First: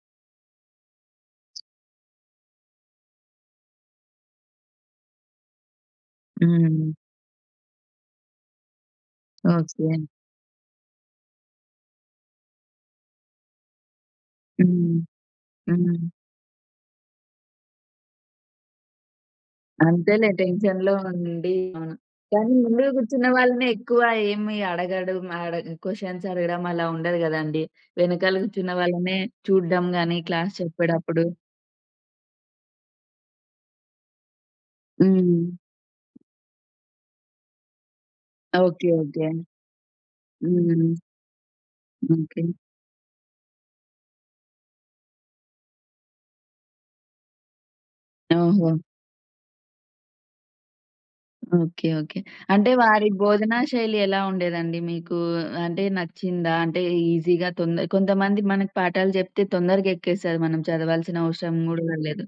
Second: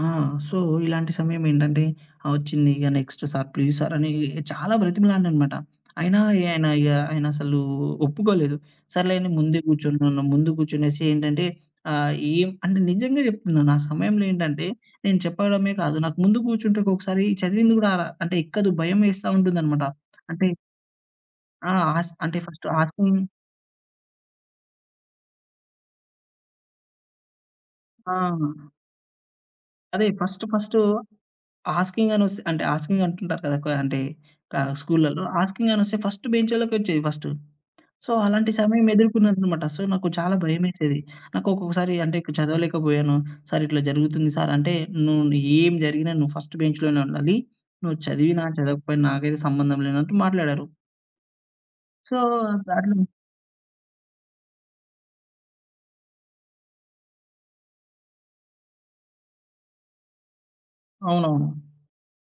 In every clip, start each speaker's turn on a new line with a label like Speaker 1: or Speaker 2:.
Speaker 1: ఆ! సో, ఇలాంటి సమయం ఏంటంటే, ఆ! ఒచ్చింది. ఇగ నెక్స్ట్ సార్, ప్లీజ్ సార్, అని చాలా బ్రతిమిలాడిననమాట. అయినా ఇగ ఆయన, ఇగ
Speaker 2: హ్మ్.
Speaker 1: ఆయన అసలు ఒప్పుకోలేదు. సర్లే అని ముందే
Speaker 2: ఓకే.
Speaker 1: గూర్చో‌నున్నాను. ముందు గూర్చునేసి ఏంటంటే ఆహ్, ఏం అంటే నిజంగా జెప్తున్నాను. ఆ సమయంలో ఏంటంటే
Speaker 2: హ్మ్.
Speaker 1: నేను చెప్పడమే
Speaker 2: హ్మ్.
Speaker 1: కాదు. నాకు ముందు గూర్చుంటే ఒక్కొక్కసారి చదివింది గూడా అంటే ఎక్కదు. భయం ఎస్తా ఉంటుందనమాట.
Speaker 2: అంతేలే.
Speaker 1: అంటే
Speaker 2: టెన్షన్‌లో ఉండి.
Speaker 1: ఆ!
Speaker 2: అవును.
Speaker 1: ఆస్ అంటే,
Speaker 2: కానీ
Speaker 1: ఫస్ట్
Speaker 2: ముందు
Speaker 1: ఆస్కింగ్
Speaker 2: గూర్చున్న వాళ్ళనే ఎక్కువ ఏమి అడగడుం అడగ క్వెషన్స్ అడగడం అలా ఉండదు గదండీ!
Speaker 1: ఆ!
Speaker 2: వెనకాల కూర్చున్న వాళ్ళనే చూడ్డం
Speaker 1: అదే
Speaker 2: గాని,
Speaker 1: ఫస్టు,
Speaker 2: క్లాస్
Speaker 1: ఫస్టు
Speaker 2: చెప్పేడప్పుడు.
Speaker 1: ఆస్కింగ్ అని ఒస్తే అంటే, ఆస్కింగ్ అంటుంటారు కదా! ఎక్కువ అంటే ఆహ్, స్కూల్లల్లో.
Speaker 2: హ్మ్.
Speaker 1: ఆస్కింగ్ అని ఒస్తే ఫస్ట్ బెం‌చోళ్ళకొచ్చేది ఫస్ట్. సో, అలాంటి సమయం
Speaker 2: ఓకే. ఓకే.
Speaker 1: ఎదురుకున్నాననమాట. సో నాకు చాలా
Speaker 2: హ్మ్.
Speaker 1: భయమేసేది. నాకు ఒక్కొక్కసారి అంటే, ఇప్పుడు
Speaker 2: ఓకే.
Speaker 1: చదవలేకపోయాను. సార్ ఇట్లా జరుగుతుంది సార్ అంటే, "నువ్వు నీ ఏం జరిగినా నువ్వు ఫస్ట్ బెంచ్‌లోనే ఉండాలి. నువ్వు చదివినా,
Speaker 2: ఓహో!
Speaker 1: చదవకపోయినా, నాకైతే సంబంధం లేనట్టు" మాట్లాడారు.
Speaker 2: ఓకే.
Speaker 1: So,
Speaker 2: okay. అంటే
Speaker 1: దారుణం
Speaker 2: వారి బోధనా శైలి ఎలా ఉండేదండి మీకు? అంటే, నచ్చిందా? అంటే ఈజీగా తొంద కొంతమంది మనకు పాఠాలు జెప్తే తొందరగా ఎక్కేస్తది. మనం చదవాల్సిన
Speaker 1: అవునవును.
Speaker 2: అవసరం గూడా లేదు.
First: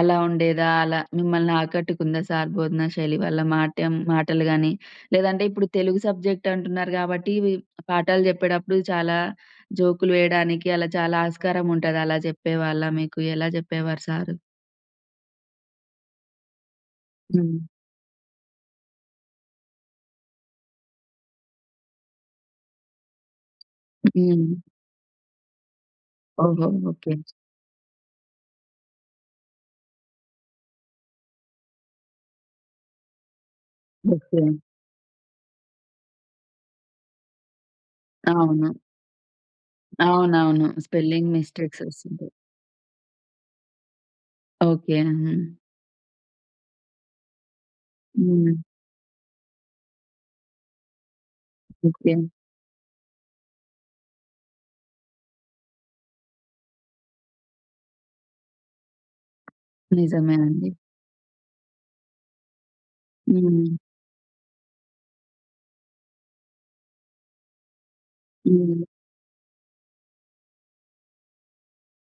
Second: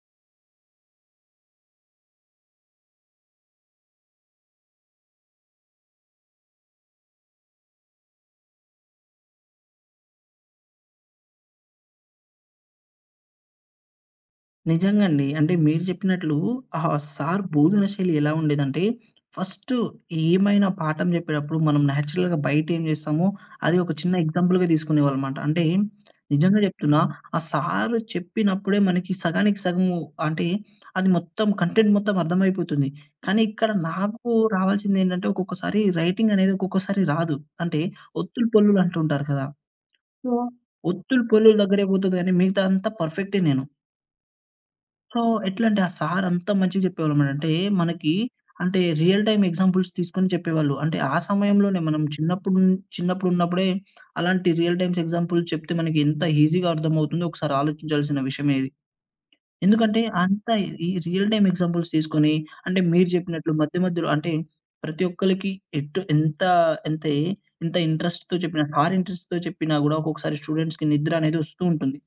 Speaker 2: అలా ఉండేదా? అలా మిమ్మల్ని ఆకట్టుకుందా సార్ భోధనా శైలి? వాళ్ళ మాటెం మాటలు గానీ, లేదంటే ఇప్పుడు తెలుగు సబ్జెక్ట్ అంటున్నారు గాబట్టి, ఇవి పాఠాలు జెప్పేటప్పుడు చాలా జోకులు వేయడానికి అలా చాలా ఆస్కారం ఉంటది. అలా జెప్పేవాళ్ళ మీకు? ఎలా జెప్పేవారు సార్?
Speaker 1: నిజంగా అండి. అంటే మీరు జెప్పినట్లు ఆ సార్
Speaker 2: హ్మ్.
Speaker 1: భోధనశైలి ఎలా ఉండేదంటే, ఫస్టు ఏమైనా పాఠం జెప్పేటప్పుడు మనం నేచురల్‌గా బయట ఏం జేస్తామో, అది ఒక చిన్న
Speaker 2: హ్మ్.
Speaker 1: ఎగ్జాంపుల్‌గా తీసుకునేవాళ్ళు మాట. అంటే, నిజంగా
Speaker 2: ఓహో!
Speaker 1: జెప్తున్నా.
Speaker 2: ఓకే.
Speaker 1: ఆ సార్ చెప్పినప్పుడే మనకి సగానికి సగము అంటే అది మొత్తం కంటెంట్ మొత్తం అర్థమైపోతుంది. కానీ, ఇక్కడ నాకు
Speaker 2: ఓకే.
Speaker 1: రావాల్సిందేంటంటే, ఒక్కొక్కసారి రైటింగ్ అనేది ఒక్కొక్కసారి రాదు. అంటే ఒత్తులు,
Speaker 2: అవును.
Speaker 1: పొల్లులు అంటూ ఉంటారు కదా! సో,
Speaker 2: అవునవును.
Speaker 1: ఒత్తులు,
Speaker 2: స్పెల్లింగ్
Speaker 1: పొల్లులు
Speaker 2: మిస్టేక్స్
Speaker 1: దగ్గరే పోతది
Speaker 2: ఒస్తుంటయి.
Speaker 1: గానీ, మిగతాదంతా పర్ఫెక్టే నేను.
Speaker 2: ఓకే.
Speaker 1: సో,
Speaker 2: హ్మ్.
Speaker 1: ఎట్లంటే, ఆ సార్ అంత మంచిగా జెప్పేవాళ్ళు అనమాట. అంటే, మనకి
Speaker 2: హ్మ్.
Speaker 1: అంటే రియల్ టైమ్ ఎగ్జాంపుల్స్ తీసుకొని చెప్పేవాళ్ళు. అంటే, ఆ సమయంలోనే మనం
Speaker 2: ఓకే.
Speaker 1: చిన్నప్పుడు చిన్నప్పుడు ఉన్నప్పుడే అలాంటి రియల్ టైమ్స్ ఎగ్జాంపుల్స్ చెప్తే మనకి ఎంత ఈజీ‌గా అర్థమవుతుందో ఒకసారి ఆలోచించాల్సిన విషయమే ఇది. ఎందుకంటే, అంత
Speaker 2: నిజమేండి.
Speaker 1: ఈ రియల్ టైమ్ ఎగ్జాంపుల్స్ తీసుకొని అంటే, మీరు జెప్పినట్లు
Speaker 2: హ్మ్.
Speaker 1: మధ్య, మధ్యలో అంటే ప్రతి ఒక్కళ్ళకి ఎటు ఎంత ఎంతయి ఎంత ఇంట్రెస్ట్‌తో చెప్పినా,
Speaker 2: హ్మ్.
Speaker 1: సార్ ఇంట్రెస్ట్‌తో చెప్పినా గూడా, ఒక్కొక్కసారి స్టూడెంట్స్‌కి నిద్ర అనేది ఒస్తూ ఉంటుంది.